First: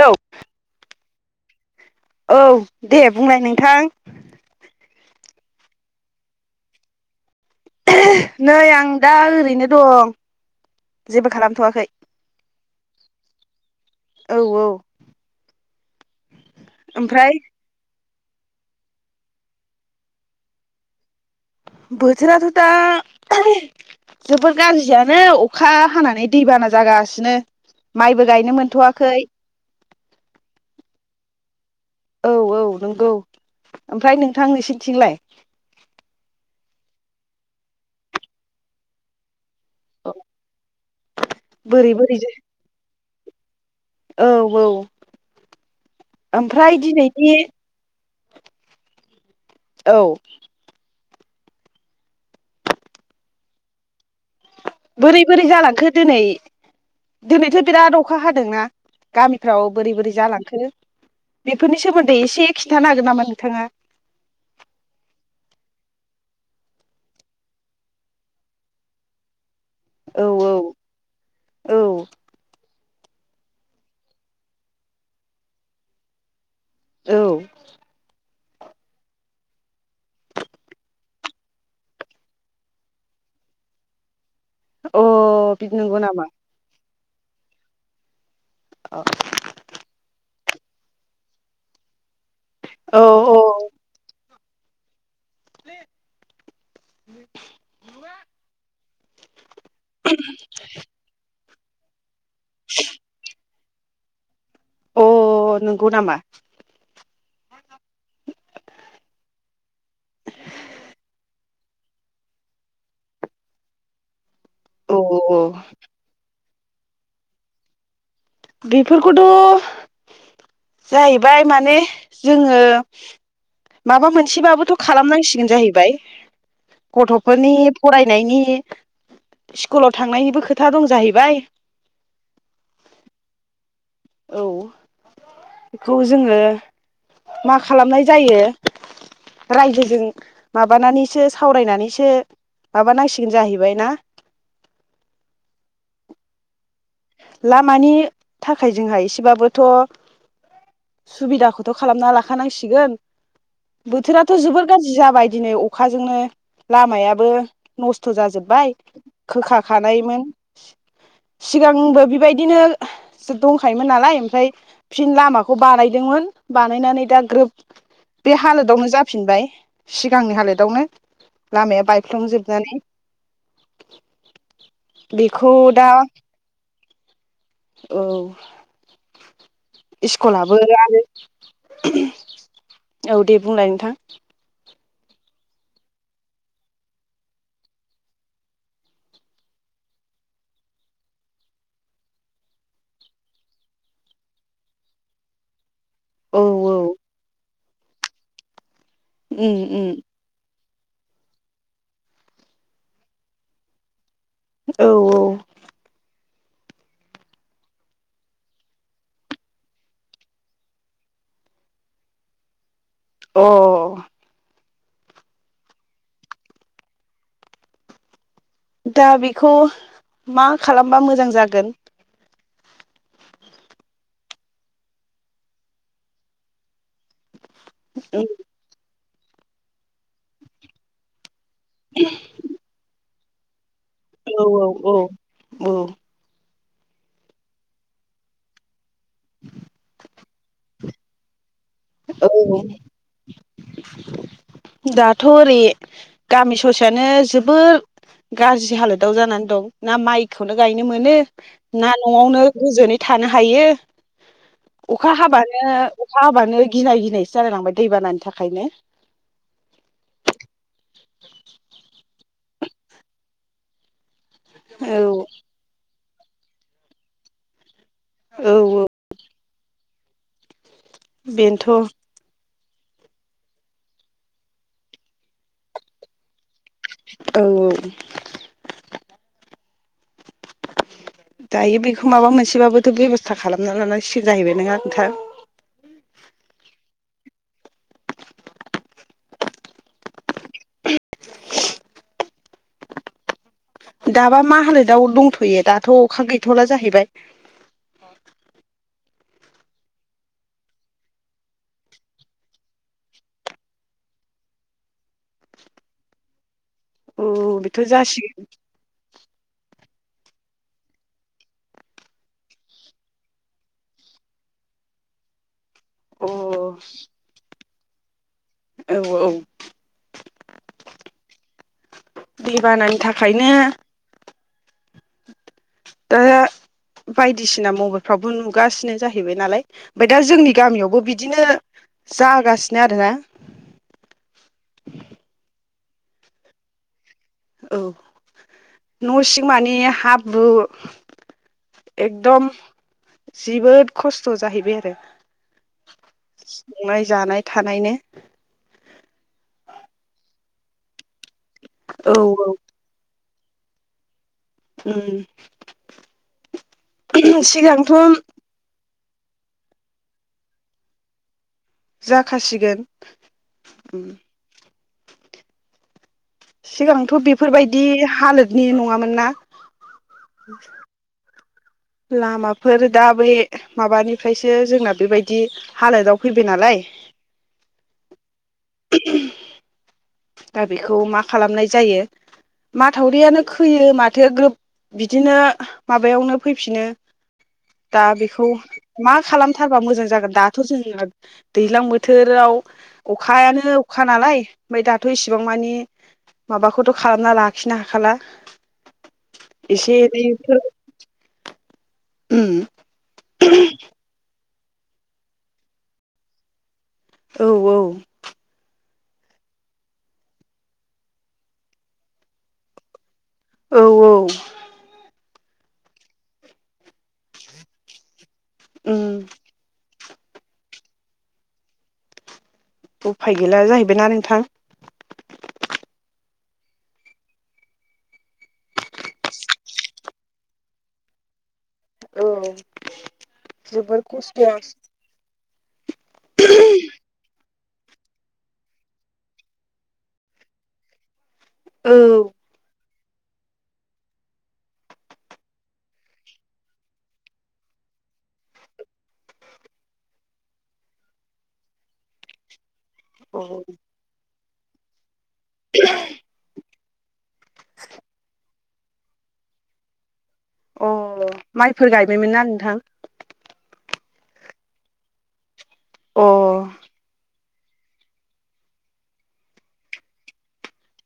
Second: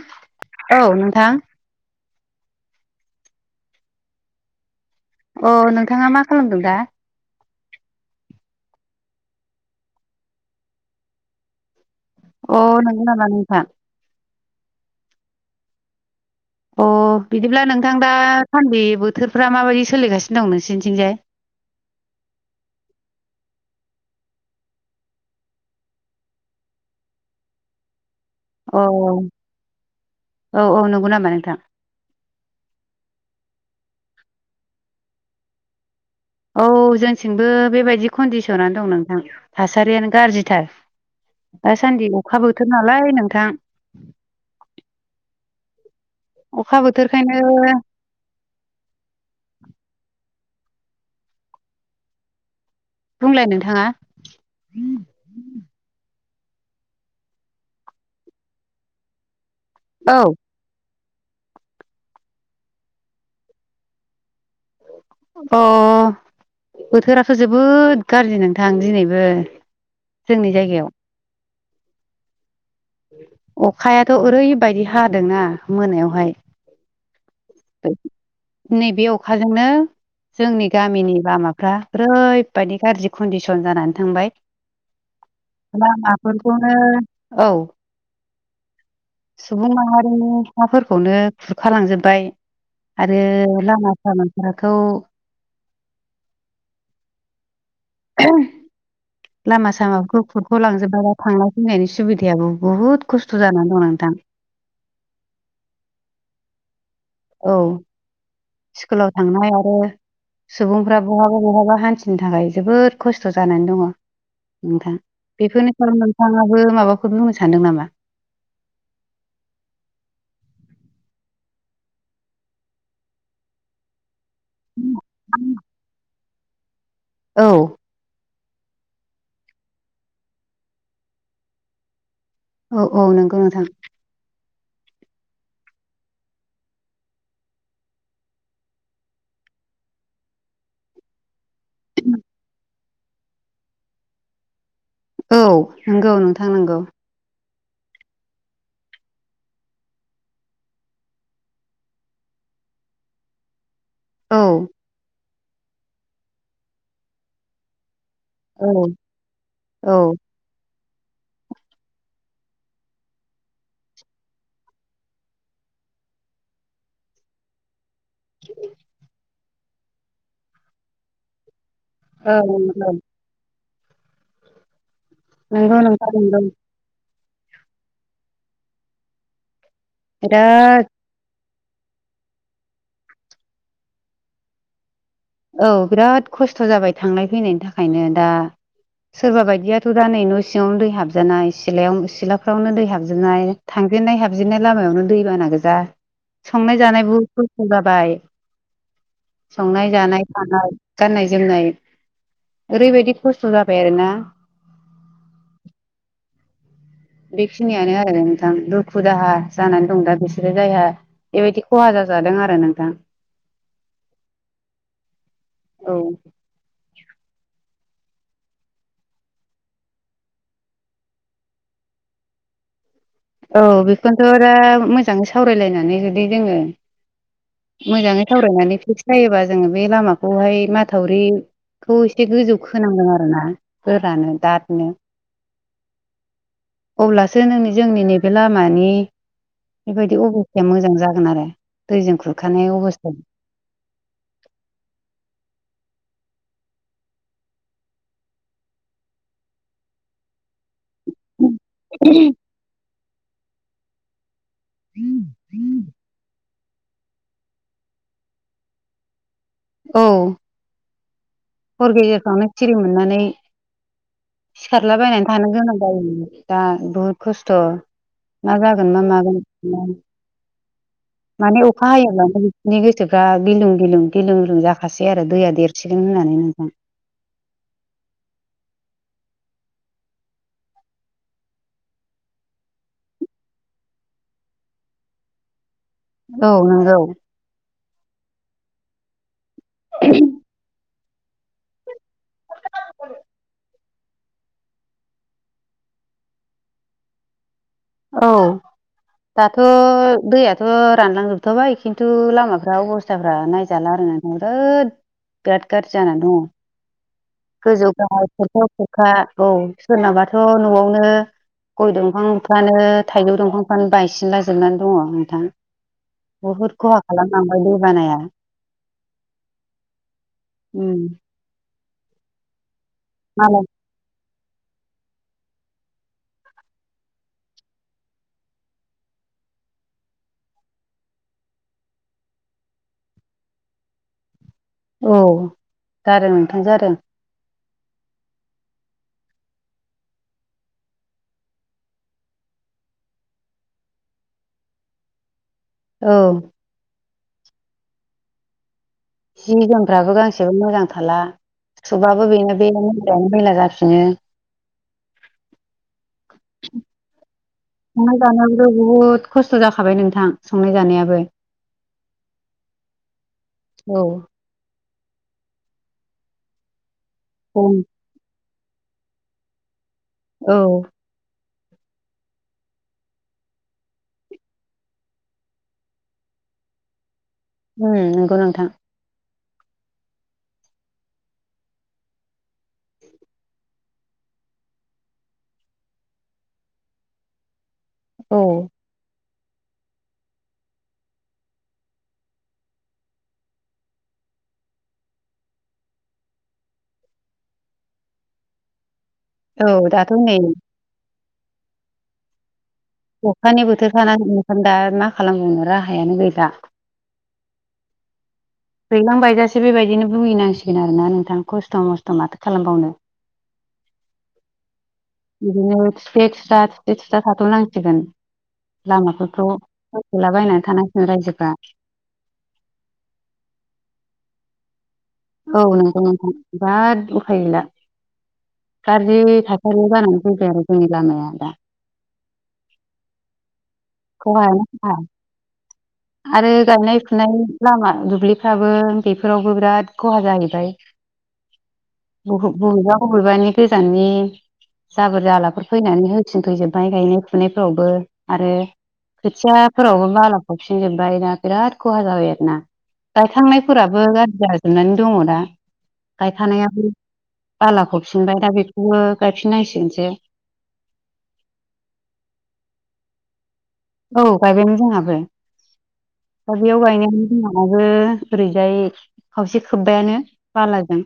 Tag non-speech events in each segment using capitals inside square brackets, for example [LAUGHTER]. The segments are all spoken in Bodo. हेलौ। औ नोंथां। औ दे बुंलाय नोंथां। अ नोंथाङा मा खालामदों दा? नै आं दा ओरैनो दं। जेबो खालामथ'वाखै। अ नोंगो नामा नोंथां? औ औ। अ ओमफ्राय बिदिब्ला नोंथां दा सान्दि बोथोरफ्रा माबायदि सोलिगासिनो दं नोंसोरनिथिंजाय? बोसोराथ' दा जोबोर गाज्रियानो अखा हानानै दैबाना जागासिनो। माइबो- गायनो औ मोनथ'वाखै औ औ औ नंगौ नामा नोंथां? औ औ नोंगौ। ओमफ्राय नोंथां नोंसोरनिथिंलाय? औ जोंथिंबो बेबायदि कन्डिसनानो दं नोंथां। थासारियानो गाज्रिथार बोरै दासान्दि बोरै अखा बोथोर नालाय नोंथां। औ औ अखा ओमफ्राय दिनैनि बोथोरखायनो औ। बुंलाय नोंथाङा। बोरै बोरै जालांखो दोनै? दिनैथ' बिराद अखा हादोंना। गामिफ्राव बोरै बोरै औ जालांखो? बेफोरनि सोमोन्दै एसे खिन्थानो हागोन नामा नोंथाङा? अ बोथोराथ' जोबोद गारजि नोंथां दिनैबो। औ जोंनि औ जायगायाव। औ। अखायाथ' ओरैबायदि हादोंना मोनायावहाय औ। नैबे अखाजोंनो जोंनि गामिनि लामाफ्रा ओरैबायदि गाज्रि कन्डिसन जानानै थांबाय। अ बिदि नंगौ नामा लामाफोरखौनो औ औ सुबुं माहारिनि हाफोरखौनो खुरखा लांजोबबाय औ आरो लामा सामा फोरखौ [INAUDIBLE] लामा सामाफोरखौ खुरख'लांजोबबाय थांनाय फैनायनि सुबिदायाबो बुहुद खस्थ' जानानै औ नोंथां। अ नोंगौ नामा? औ। स्कुलाव थांनाय आरो सुबुंफ्रा बहाबा बहाबा हान्थिनो थाखाय जोबोद खस्थ' जानानै दङ औ नोंथां। औ औ बेफोरनि सायाव नोंथाङाबो माबाफोर बुंनो सानदों नामा? बेफोरखौथ' जाहैबाय माने जोङो माबा मोनसेबाबोथ' खालामनांसिगोन जाहैबाय। गथ'फोरनि औ फरायनायनि स्कुलाव थांनायनिबो खोथा दं जाहैबाय। औ औ नोंगौ नोंथां। औ बेखौ जोङो मा खालामनाय जायो रायजोजों माबानानैसो सावरायनानैसो माबा नांसिगोन जाहैबाय ना औ नंगौ नोंथां नंगौ लामानि थाखाय जोंहा एसेबाबोथ' सुबिदाखौथ' खालामना लाखानांसिगोन बोथोराथ' औ जोबोर गाज्रि जाबाय दिनै अखाजोंनो लामायाबो नस्थ थ' औ जाजोबबाय खोखा औ खानायमोन सिगांबो बेबायदिनो दंखायोमोन नालाय ओमफ्राय फिन लामाखौ बानायदोंमोन बानायनानै दा ग्रोब बे हालोदावनो जाफिनबाय सिगांनि हालोदावनो लामाया औ बायफ्लंजोबनानै बिखौ नंगौ दा नोंथां नंगौ औ इस्कुलाबो बिराद आरो औ दे बुंलाय नोंथां औ बिराद खस्थ' जाबाय थांनाय फैनायनि थाखायनो दा सोरबा बायदियाथ' दा नै न' सिङावनो दै हाबजानाय सिलायाव सिलाफ्रावनो दै हाबजोबनाय थां जेननाय हाबजेनन्नाय लामायावनो दै बाना गोजा औ औ संनाय जानाय बुहुद खस्थ' जाबाय संनाय ओम-ओम जानाय गाननाय जोमनाय ओरैबायदि खस्थ' जाबाय आरोना औ-औ बेखिनियानो आरो नोंथां दुखु दाहा जानानै दं दा बिसोरो जायहा बेबायदि खहा जाजादों आरो नोंथां अ औ दा बेखौ मा खालामबा मोजां जागोन औ बेखोनथ' दा मोजाङै सावरायलायनानै जुदि जोङो मोजाङै औ सावरायनानै फिक्स जायोबा जोङो बे लामाखौहाय माथावरि खौ एसे गोजौ खोनांगोन आरोना गोरानो औ दादनो औ औ अब्लासो नोंनि जोंनि नैबे लामानि बायदि अबस्थाया मोजां जागोन आरो दैजों औ खुरखानाय अबस्थाया दाथ' ओरै गामि ससेयानो जोबोर गाज्रि हालोदाव जानानै दं ना माइख खौनो गायनो मोनो ना न'आवनो गोजोनै थानो हायो अखा हाबानो अखा हाबानो गिनाय गिनायसो जालाय लांबाय दैबानानि थाखायनो औ फ्रावनो सिरि मोननानै औ सिखारलाबायनानै थानो गोनां जायोमोन दा बुहुद खस्थ' औ मा औ जागोन मा मागोन माने बेनोथ' अखा हायोब्लानो नि गोसोफ्रा गिलुं-गिलुं गिलुं-गिलुं जाखासै आरो दैया देरसिगोन होननानै नोंथां औ-औ [INAUDIBLE] [UNINTELLIGIBLE] दायो बेखौ माबा मोनसेबाबोथ' बेब'स्था खालामना लानांसिगोन जाहैबाय नङा नोंथां औ नंगौ [UNINTELLIGIBLE] [INAUDIBLE] [UNINTELLIGIBLE] [INAUDIBLE] दाबा मा हालोदाव दंथ'यो दाथ' अखा गैथ'ला जाहैबाय औ दाथ' दैयाथ' रानलांजोबथाबाय खिन्थु लामाफ्रा अबस्थाफ्रा नायजाला आर ना मरओथ बेराथ गाज्रि जाना दङ औ बेथ' गोजौ ग जासिगोन खथाव खखा औ सोरनाबाथ' न'आवनो गय दंफां बिबानो थाइगौ दंफांफ्रानो बायसिनलाजोबनानै दङ नोंथां बहुद खहा खालामलांबाय दै बानाया औ औ उम दै बानानि थाखायनो मालाय [UNINTELLIGIBLE] बायदिसिना मबाइलफ्रावबो नुगासिनो जाहैबाय नालाय ओमफाय दा जोंनि गामियावबो बिदिनो जागासिनो आरोना औ जादों नोंथां जादों औ न' सिं मानि हाब्रु एकदम जोबोद खस्थ' जाहैबाय आरो औ संनाय जानाय थानायनो जि जोमफ्राबो गांसेबो मोजां थाला औ सुबाबो औ बेनो बे मोजां मैला जाफिनो उम सिगांथ' संनाय जानायावोथ' बुहुद खस्थ' जाखाबाय नोंथां संनाय जानायाबो जाखासिगोन औ सिगांथ' ओं बेफोरबायदि हालोदनि नङामोन ना औ लामाफोर दा बे माबानिफ्रायसो जोंना बेबायदि हालोदाव फैबाय नालाय नंगौ नोंथां दा बेखौ मा खालामनाय जायो माथावरियानो खोयो माथो ग्रोब बिदिनो माबायावनो फैफिनो [INAUDIBLE] दा औ बेखौ मा खालाम थारबा मोजां जागोन दाथ' जोंहा दैज्लां बोथोराव अखायानो अखा नालाय ओमफ्राय दाथ' इसिबां मानि माबाखौथ' खालामना लाखिनो हाखाला औ एसे दाथ' नै [INAUDIBLE] अखानि बोथोरखानानै ओखाम दा मा खालामबावनो राहायानो गैला औ औ दैलांबायजासे बेबायदिनो बुहिनांसिगोन आरोना नोंथां खस्थ' मस्थ' माथो खालामबावनो औ औ बिदिनो थिथ खिथ्रा थिथे थिथ्रा थाथ'नांसिगोन उम लामाफोरखौ फथ'लाबायनानै थानांसिगोन रायजोफ्रा उफाय गैला जाहैबायना नोंथां औ नोंथां नोंथां बिराद उफाय गैला गाज्रि थासारिनि जानानै फैबाय आरो जोंनि लामाया दा औ जोबोर खस्थ'या खहायानो खहा आरो गायनाय फुनाय लामा दुब्लिफ्राबो बेफोरावबो बिराद खहा जाहैबाय औ बबेबा बबेबानि गोजाननि जाबोर जालाफोर फैनानै होसिनफैजोबबाय गायनाय फुनायफोरावबो आरो खोथियाफोरावबो बाला हावफिनजोबबाय दा बिराद खहा जाबाय आरो ना गायखांनायफोराबो गाज्रि जाजोबनानै दङ दा गायखानायाबो बालाखौफिनबाय दा बे बेबो गायफिननांसिगोनसो अ माइफोर गायबायमोन ना नोंथां औ गायबायमोन जोंहाबो अ दा बेयाव गायनायानो बिमाबाबो ओरैजाय खावसे खोब्बायानो बालाजों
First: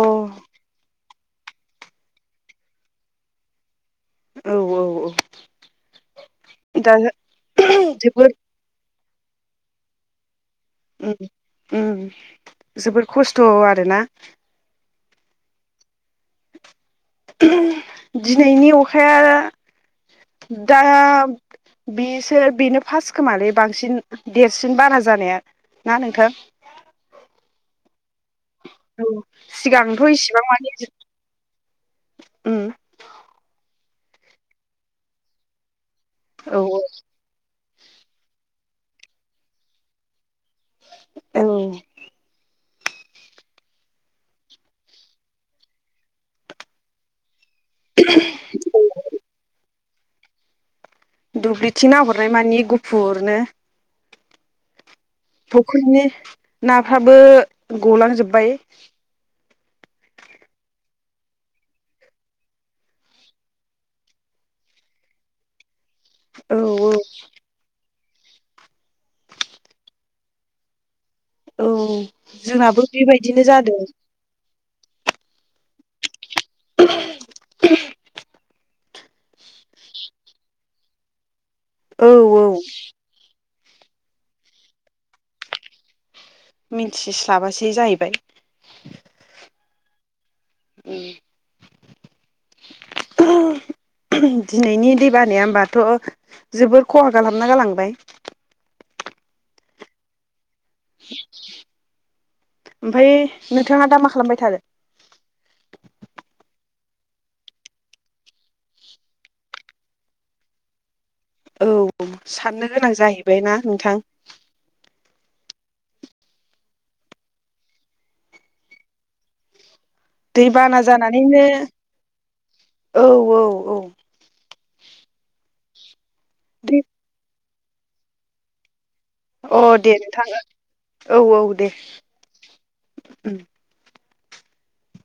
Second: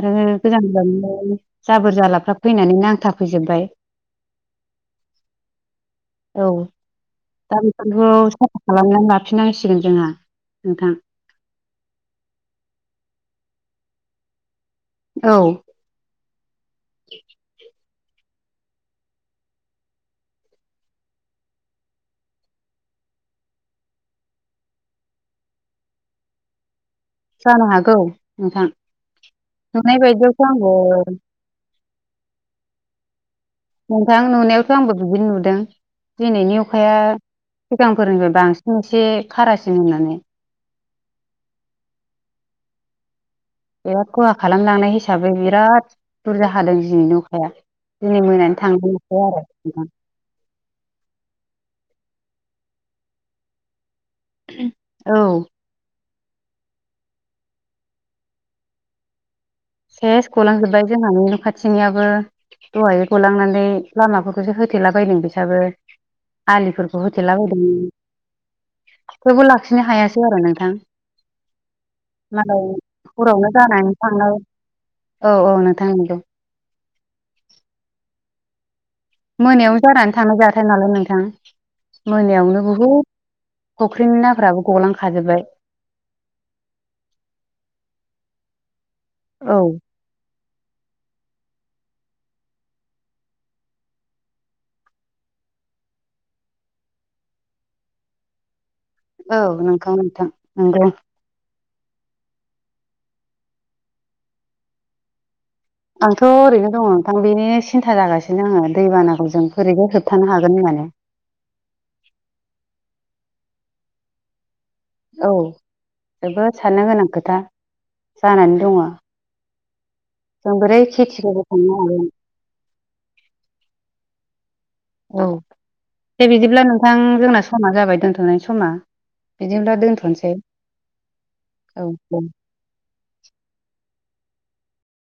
आरो गोजान गोजाननि जाबोर जालाफ्रा फैनानै नांथाफैजोबबाय औ औ औ। दा बेफोरखौनोथ' साफा खालामनानै लाफिननांसिगोन जोंहा नोंथां उम उम जोबोर खस्थ' आरोना। औ। दिनैनि अखाया दा बेसो बेनो फास्ट खोमालै बांसिन देरसिन बारा जानाया ना नोंथां? जानो हागौ नोंथां औ नुनाय सिगांथ' इसिबां बायदियावथ' मानि आंबो उम नोंथां नुनायावथ' आंबो बिदिनो नुदों दिनैनि औ अखाया सिगांफोरनिफ्राय बांसिन एसे खारासिन होननानै औ। बिराद खहा खालामलांनाय हिसाबै बिराद बुरजा हादों दिनैनि अखाया दिनै मोनानि थांग्रोनिसै आरो नोंथां। दुब्लिथिं नाहरनाय मानि गुफुरनो [INAUDIBLE] औौ फुख्रिनि नाफ्राबो गलांजोबबाय सेस गलांजोबबाय जोंहानि न' खाथिनियाबो दहायै गलांनानै लामाफोरखौसो होथेलाबायदों बिसाबो औ औ आलिफोरखौ होथेलाबायदोंमोन थेवबो लाखिनो हायासै आरो नोंथां। औ मालाय जोंनाबो बेबायदिनो हरावनो जादों जानानै थाङो। औ औ नोंथां नंगौ। [INAUDIBLE] मोनायाव जानानै थांनाय जाथाय नालाय नोंथां औ औ मोनायावनो बुहुद फुख्रिनि नाफ्राबो गलांखाजोबबाय। मिथिस्लाबासै जाहैबाय औ उम। [INAUDIBLE] दिनैनि दै बानाया होमबाथ' जोबोर खहा खालामना गालांबाय। औ नोंगौ नोंथां नोंगौ। ओमफाय नोंथाङा दा मा खालामबाय थादों? आंथ' ओरैनो दङ नोंथां बेनि सिन्था जागासिनो आङो दैबानाखौ जों बोरैनो होबथानो हागोन होनना। उम। औ साननो गोनां जाहैबाय ना नोंथां? औ जोबोद साननो गोनां खोथा जानानै दङ। जों बोरै दैबाना खेथिखौ जानानैनो बोखांनो हागोन। औ औ औ औ दे बिदिब्ला दे नोंथां जोंना समा जाबाय दोनथ'नोसाय समा। अ बिदिब्ला दे नोंथां दोनथ'नोसै ओं औ औ दे। उम।